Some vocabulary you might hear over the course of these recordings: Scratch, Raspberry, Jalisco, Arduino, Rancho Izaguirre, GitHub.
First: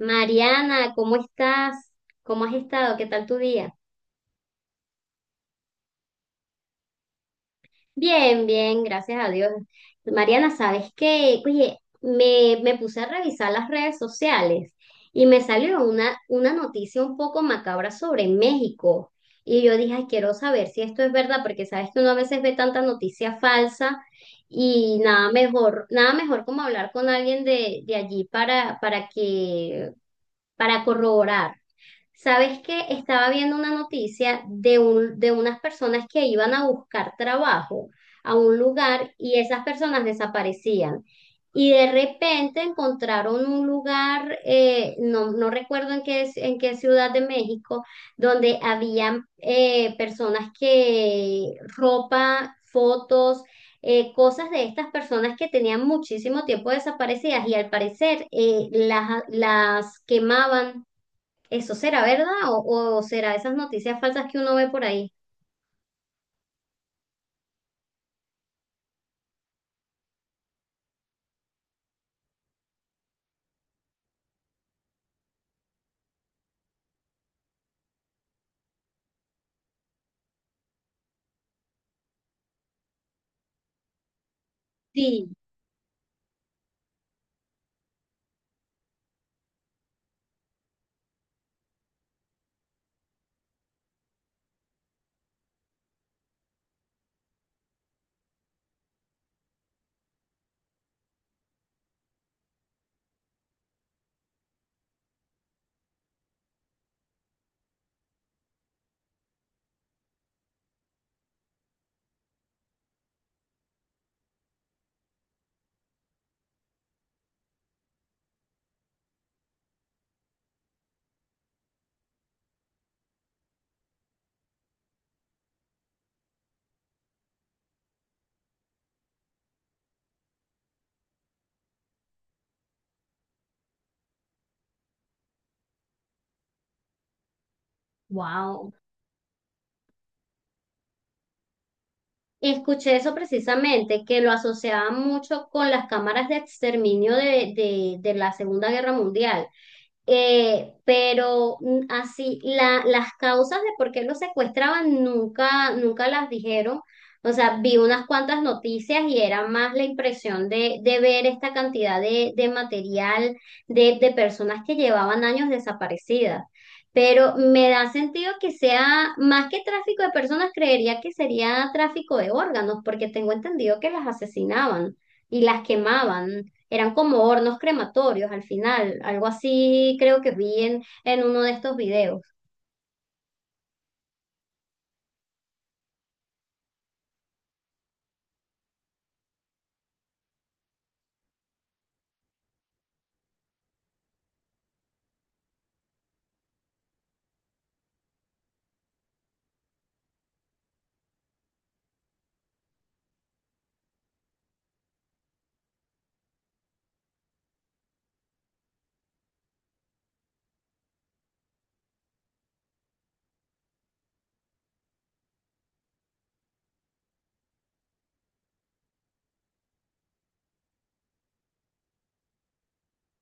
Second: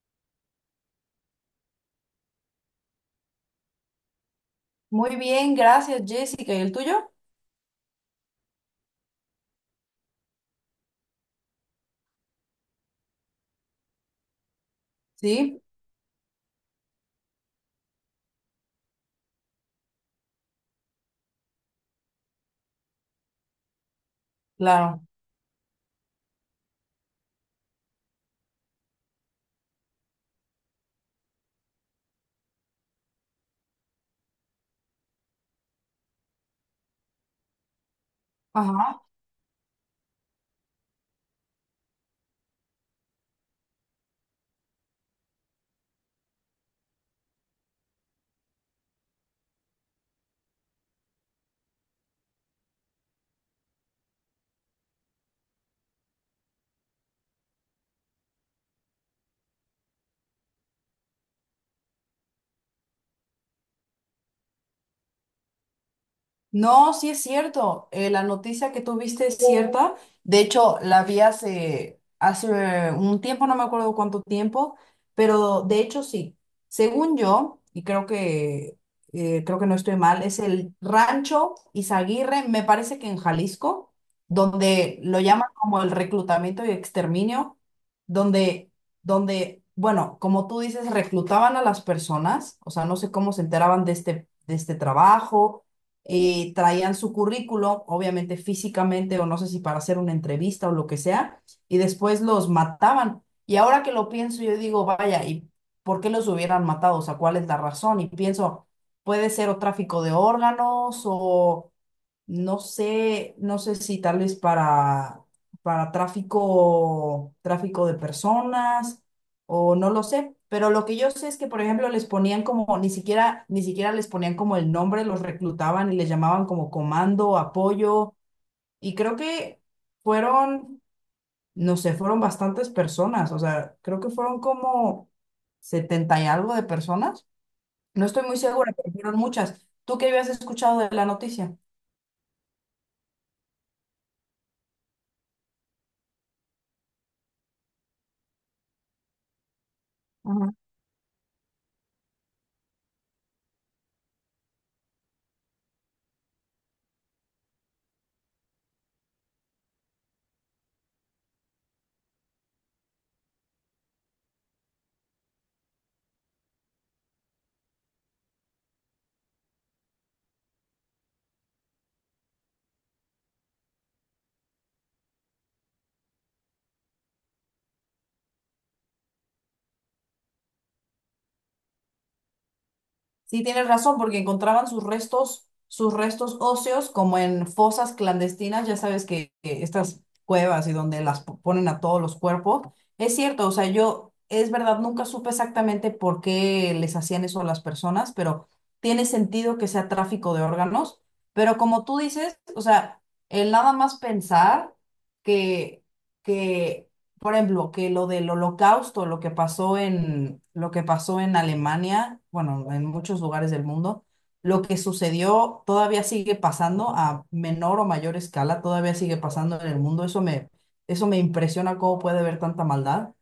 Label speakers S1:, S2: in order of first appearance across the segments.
S1: Mariana, ¿cómo estás? ¿Cómo has estado? ¿Qué tal tu día?
S2: Muy bien, gracias, Jessica. ¿Y el tuyo?
S1: Bien, bien, gracias a Dios. Mariana, ¿sabes qué? Oye, me puse a revisar las redes sociales y me
S2: Sí,
S1: salió una noticia un poco macabra sobre México. Y yo dije, "Ay, quiero saber si esto es verdad, porque sabes que uno a veces ve tanta noticia falsa y
S2: claro.
S1: nada mejor, nada mejor como hablar con alguien de allí para que, para corroborar." ¿Sabes qué? Estaba viendo una noticia de un, de unas personas que iban a buscar trabajo a un
S2: Ajá.
S1: lugar y esas personas desaparecían. Y de repente encontraron un lugar, no, no recuerdo en qué ciudad de México, donde habían personas que ropa, fotos, cosas de estas personas que tenían muchísimo tiempo desaparecidas y al parecer las quemaban. ¿Eso será verdad o será esas noticias falsas que uno ve por ahí?
S2: No, sí es cierto. La noticia que tuviste es cierta. De hecho, la vi hace un tiempo, no me acuerdo cuánto tiempo, pero de hecho sí. Según yo, y creo que no estoy mal, es el Rancho Izaguirre, me parece que en Jalisco, donde lo
S1: Sí,
S2: llaman como el reclutamiento y exterminio, donde, donde, bueno, como tú dices, reclutaban a las personas, o sea, no sé cómo se enteraban de este trabajo traían su currículo, obviamente físicamente, o no sé si para hacer una entrevista o lo que sea, y después los mataban. Y ahora que lo pienso, yo digo, vaya, ¿y por qué los hubieran matado? O sea, ¿cuál es la razón? Y pienso, puede ser o tráfico de órganos o no sé, no sé si tal vez para tráfico, tráfico de personas, o no lo sé, pero lo que yo sé es que, por ejemplo, les ponían como, ni siquiera, ni siquiera les ponían como el nombre, los reclutaban y les llamaban como comando, apoyo, y creo que fueron, no sé, fueron bastantes personas, o sea, creo que fueron como setenta y algo de personas. No estoy muy
S1: wow.
S2: segura, pero fueron muchas. ¿Tú qué habías escuchado de la noticia?
S1: Escuché eso precisamente, que lo asociaban mucho con las cámaras de exterminio de la Segunda Guerra Mundial. Pero así, la, las causas de por qué lo secuestraban nunca, nunca las dijeron. O sea, vi unas cuantas noticias y era más la impresión de ver esta cantidad de material de personas que llevaban años desaparecidas. Pero me da sentido que sea más que tráfico de personas, creería que sería tráfico de órganos, porque tengo entendido que las asesinaban y las quemaban, eran como hornos crematorios al final, algo así creo que vi en uno de estos videos.
S2: Sí, tienes razón, porque encontraban sus restos óseos como en fosas clandestinas, ya sabes que estas cuevas y donde las ponen a todos los cuerpos. Es cierto, o sea, yo, es verdad, nunca supe exactamente por qué les hacían eso a las personas, pero tiene sentido que sea tráfico de órganos. Pero como tú dices, o sea, el nada más pensar que, que por ejemplo, que lo del holocausto, lo que pasó en, lo que pasó en Alemania, bueno, en muchos lugares del mundo, lo que sucedió todavía sigue pasando a menor o mayor escala, todavía sigue pasando en el mundo. Eso me impresiona cómo puede haber tanta maldad.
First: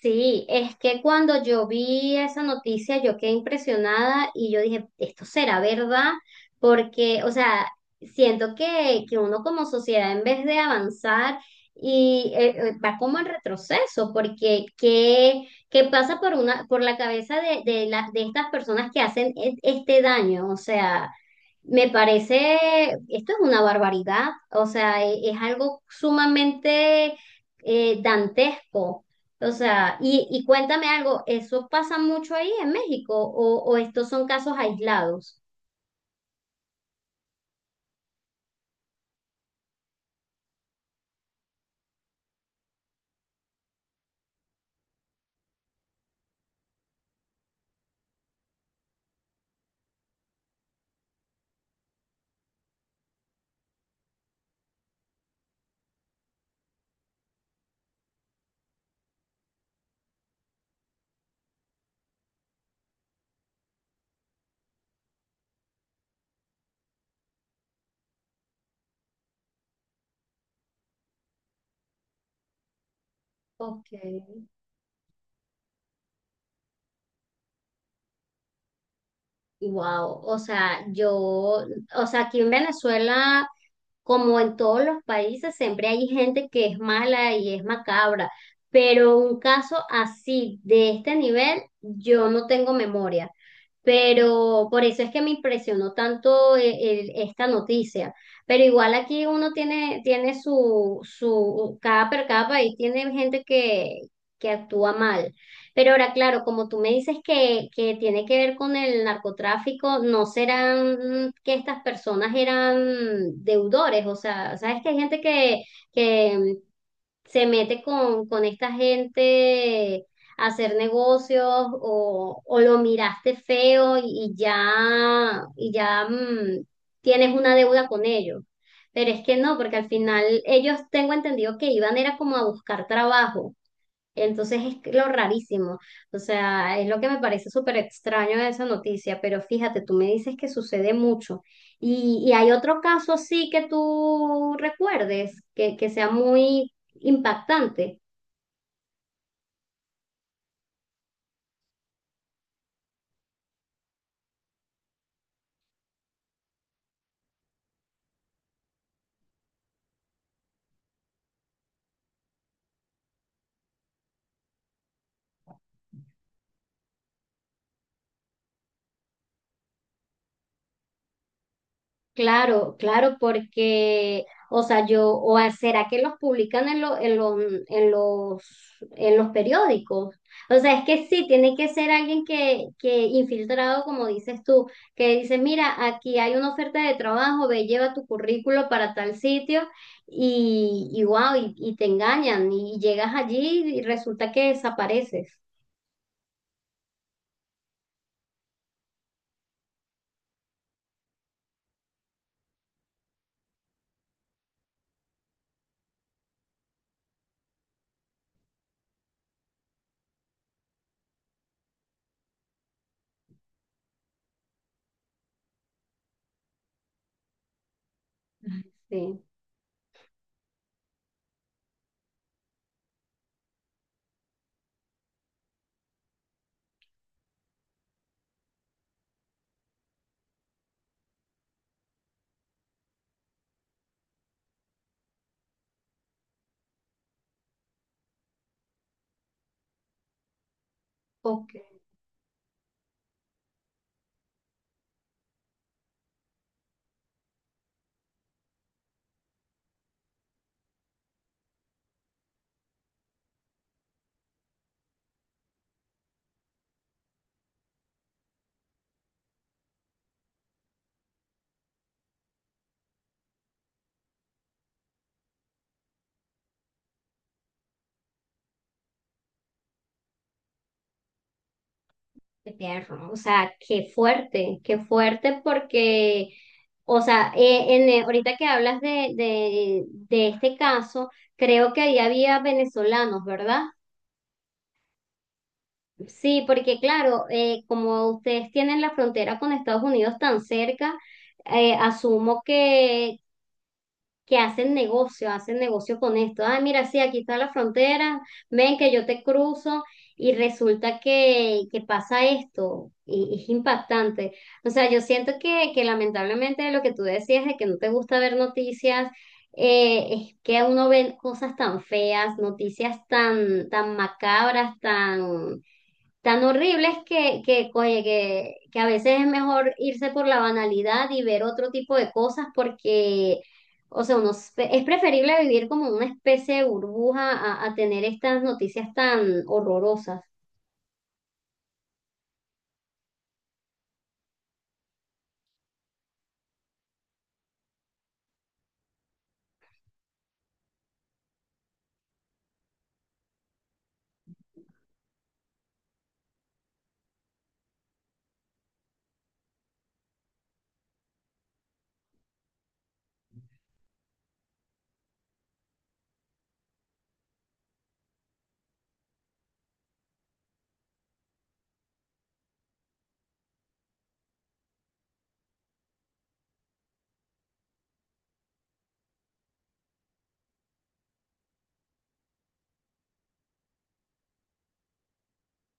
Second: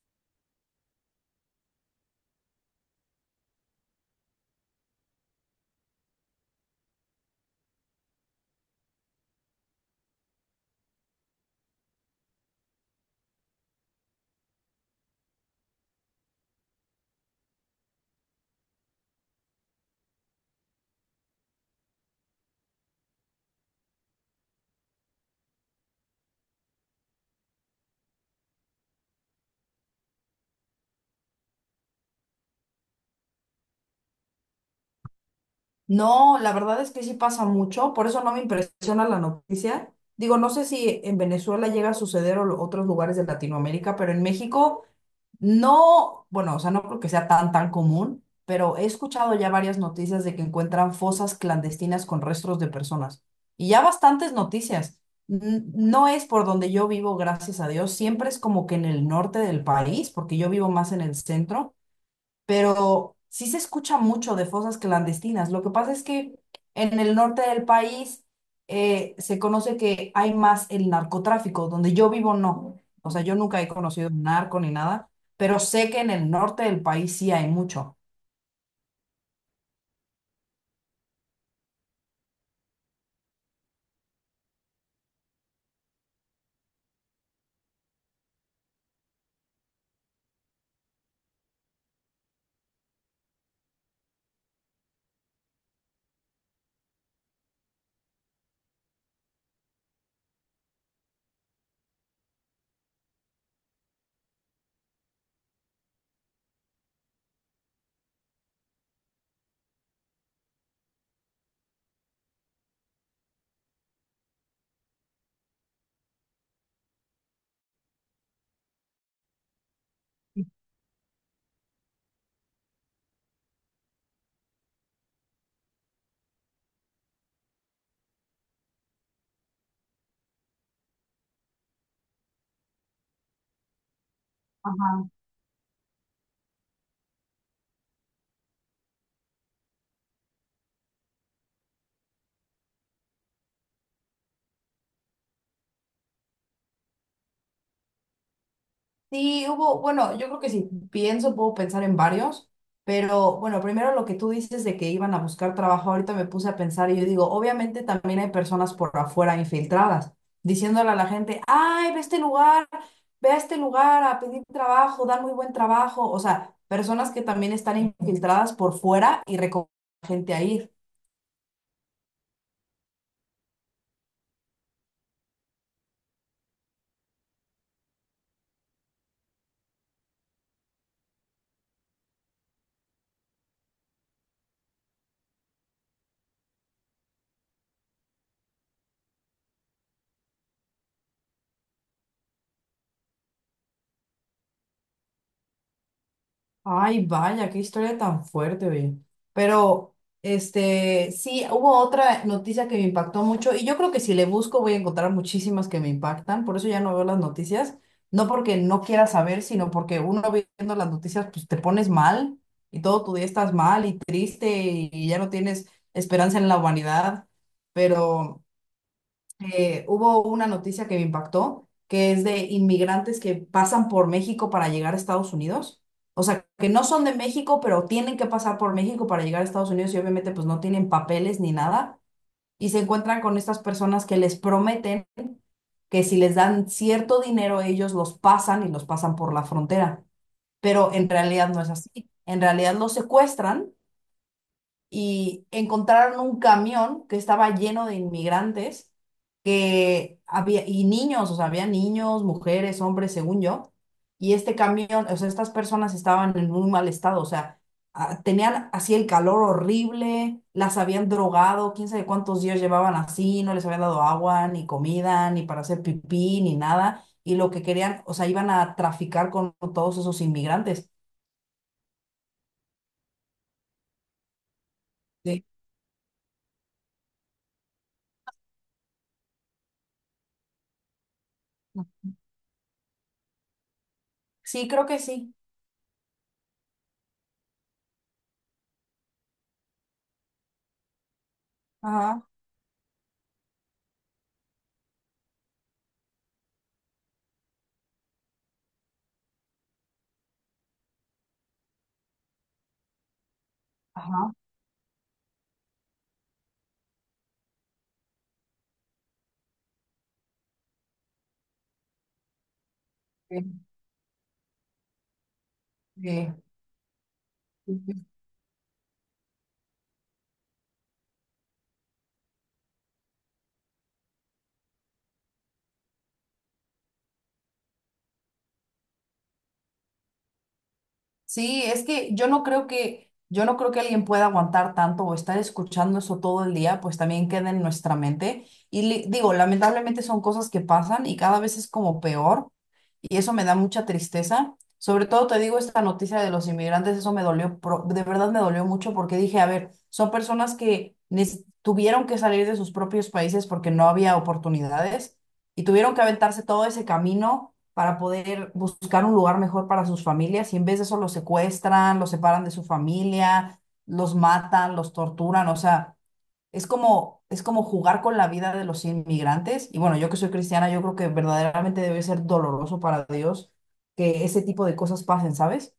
S1: Sí, es que cuando yo vi esa noticia yo quedé impresionada y yo dije, ¿esto será verdad? Porque, o sea, siento que uno como sociedad en vez de avanzar y va como en retroceso, porque ¿qué, qué pasa por una, por la cabeza de, de estas personas que hacen este daño? O sea… Me parece, esto es una barbaridad, o sea, es algo sumamente dantesco. O sea, y cuéntame algo, ¿eso pasa mucho ahí en México o estos son casos aislados?
S2: No, la verdad es que sí pasa mucho, por eso no me impresiona la noticia. Digo, no sé si en Venezuela llega a suceder o otros lugares de Latinoamérica, pero en México no, bueno, o sea, no creo que sea tan común, pero he escuchado ya varias noticias de que encuentran fosas clandestinas con restos de personas. Y ya bastantes noticias. No es por donde yo vivo, gracias a Dios. Siempre es como que en el norte del país, porque yo vivo más en el centro, pero sí se escucha mucho de fosas clandestinas. Lo que pasa es que en el norte del país se conoce que hay más el narcotráfico, donde yo vivo no. O sea, yo nunca he
S1: Ok.
S2: conocido un narco ni nada, pero sé que en el norte del país sí hay mucho.
S1: Wow, o sea, yo, o sea, aquí en Venezuela, como en todos los países, siempre hay gente que es mala y es macabra, pero un caso así, de este nivel, yo no tengo memoria. Pero por eso es que me impresionó tanto esta noticia. Pero igual aquí uno tiene, tiene su, su, cada, cada país tiene gente que actúa mal. Pero ahora, claro, como tú me dices que tiene que ver con el narcotráfico, ¿no serán que estas personas eran deudores? O sea, sabes que hay gente que se mete con esta gente a hacer negocios o lo miraste feo y ya, y ya tienes una deuda con ellos. Pero es que no, porque al final ellos tengo entendido que iban era como a buscar trabajo. Entonces es lo
S2: Ajá.
S1: rarísimo, o sea, es lo que me parece súper extraño de esa noticia, pero fíjate, tú me dices que sucede mucho. Y hay otro caso así que tú recuerdes, que sea muy impactante?
S2: Sí, hubo, bueno, yo creo que si pienso, puedo pensar en varios, pero bueno, primero lo que tú dices de que iban a buscar trabajo, ahorita me puse a pensar y yo digo, obviamente también hay personas por afuera infiltradas, diciéndole a la gente, ay, ve a este lugar, ve a este lugar a pedir trabajo, dan muy buen trabajo, o sea, personas que también están infiltradas por fuera y recomiendan gente a ir.
S1: Claro, claro, porque, o sea, yo, o será que los publican en, en, en los, en los periódicos. O sea, es que sí, tiene que ser alguien que infiltrado, como dices tú, que dice, mira, aquí hay una oferta de trabajo, ve, lleva tu currículo para tal sitio y wow, y te engañan y llegas allí y resulta que desapareces.
S2: Ay, vaya, qué historia tan fuerte, oye. Pero, este, sí, hubo otra noticia que me impactó mucho y yo creo que si le busco voy a encontrar muchísimas que me impactan, por eso ya no veo las noticias, no porque no quiera saber, sino porque uno viendo las noticias, pues te pones mal y todo tu día estás mal y triste y ya no tienes esperanza en la humanidad, pero
S1: Ay, sí,
S2: hubo una noticia que me impactó, que es de inmigrantes que pasan por México para llegar a Estados Unidos. O sea, que no son de México, pero tienen que pasar por México para llegar a Estados Unidos y obviamente pues no tienen papeles ni nada. Y se encuentran con estas personas que les prometen que si les dan cierto dinero, ellos los pasan y los pasan por la frontera. Pero en realidad no es
S1: ok.
S2: así. En realidad los secuestran y encontraron un camión que estaba lleno de inmigrantes que había, y niños, o sea, había niños, mujeres, hombres, según yo, y este camión, o sea, estas personas estaban en muy mal estado, o sea, tenían así el calor horrible, las habían drogado, quién sabe cuántos días llevaban así, no les habían dado agua, ni comida, ni para hacer pipí, ni nada, y lo que querían, o sea, iban a traficar con todos esos inmigrantes.
S1: Qué tierno, o sea, qué fuerte
S2: Sí.
S1: porque, o sea, ahorita que hablas de este caso, creo que ahí había venezolanos, ¿verdad?
S2: Sí, creo que sí.
S1: Sí, porque claro, como ustedes tienen la frontera con Estados Unidos tan cerca,
S2: Ajá,
S1: asumo que hacen negocio con esto. Ay, mira, sí, aquí está la frontera, ven que yo te cruzo y resulta que pasa esto y es impactante.
S2: ajá.
S1: O sea, yo siento que lamentablemente lo que tú decías de que no te gusta ver noticias, es que uno ve cosas tan feas, noticias tan, tan macabras, tan
S2: Sí.
S1: tan horribles que, oye, que a veces es mejor irse por la banalidad y ver otro tipo de cosas porque, o sea, uno es preferible vivir como una especie de burbuja a tener estas noticias tan horrorosas.
S2: Sí, es que yo no creo que, yo no creo que alguien pueda aguantar tanto o estar escuchando eso todo el día, pues también queda en nuestra mente. Y digo, lamentablemente son cosas que pasan y cada vez es como peor y eso me da mucha tristeza. Sobre todo te digo esta noticia de los inmigrantes, eso me dolió, de verdad me dolió mucho porque dije, a ver, son personas que tuvieron que salir de sus propios países porque no había oportunidades y tuvieron que aventarse todo ese camino para poder buscar un lugar mejor para sus familias y en vez de eso los secuestran, los separan de su familia, los matan, los torturan, o sea, es como jugar con la vida de los inmigrantes y bueno, yo que soy cristiana, yo creo que verdaderamente debe ser doloroso para Dios que ese tipo de cosas pasen, ¿sabes?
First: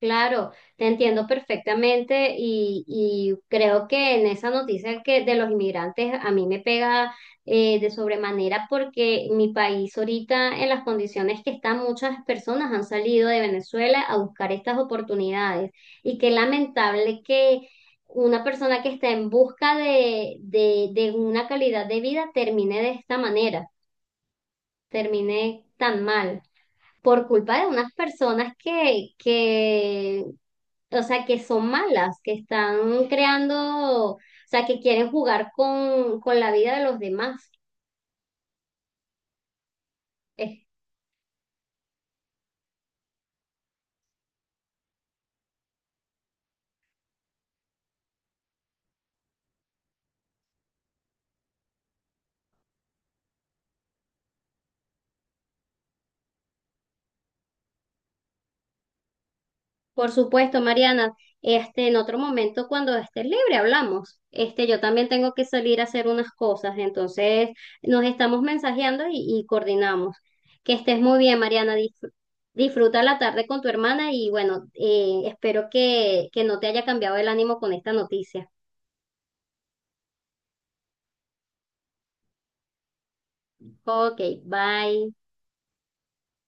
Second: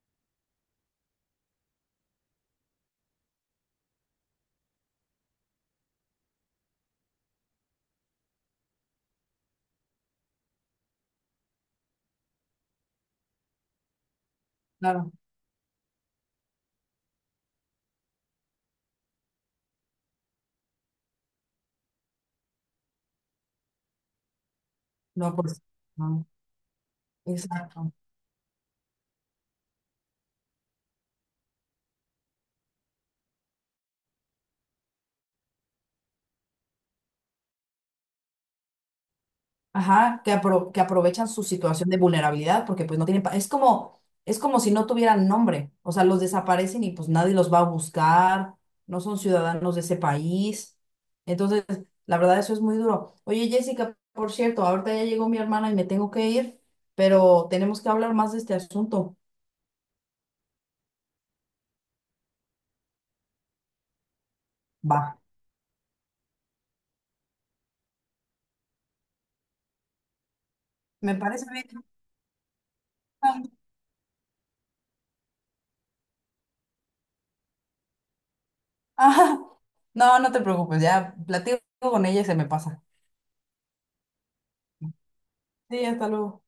S1: Claro, te entiendo perfectamente y creo que en esa noticia que de los inmigrantes a mí me pega de sobremanera porque mi país ahorita en las condiciones que están muchas personas han salido de Venezuela a buscar estas
S2: Claro.
S1: oportunidades y qué lamentable que una persona que está en busca de una calidad de vida termine de esta manera,
S2: No, pues,
S1: termine tan
S2: no,
S1: mal por culpa de unas
S2: exacto.
S1: personas que o sea, que son malas, que están creando, o sea, que quieren jugar con la vida de los demás.
S2: Ajá, que,
S1: Eh,
S2: que aprovechan su situación de vulnerabilidad porque pues no tienen, es como si no tuvieran nombre, o sea, los desaparecen y pues nadie los va a buscar, no son ciudadanos de ese país. Entonces, la verdad, eso es muy duro. Oye, Jessica, por cierto, ahorita ya llegó mi hermana y me tengo que ir, pero tenemos que hablar más de este asunto.
S1: por supuesto, Mariana, este, en otro momento cuando estés libre hablamos. Este, yo
S2: Va.
S1: también tengo que salir a hacer unas cosas, entonces nos estamos mensajeando y coordinamos. Que estés
S2: Me
S1: muy bien,
S2: parece bien.
S1: Mariana. Disfruta la tarde con tu hermana y bueno, espero que no te haya cambiado el ánimo con esta noticia.
S2: Ah, no, no te preocupes, ya platico con ella y se me pasa.
S1: Ok, bye.
S2: Sí, hasta luego.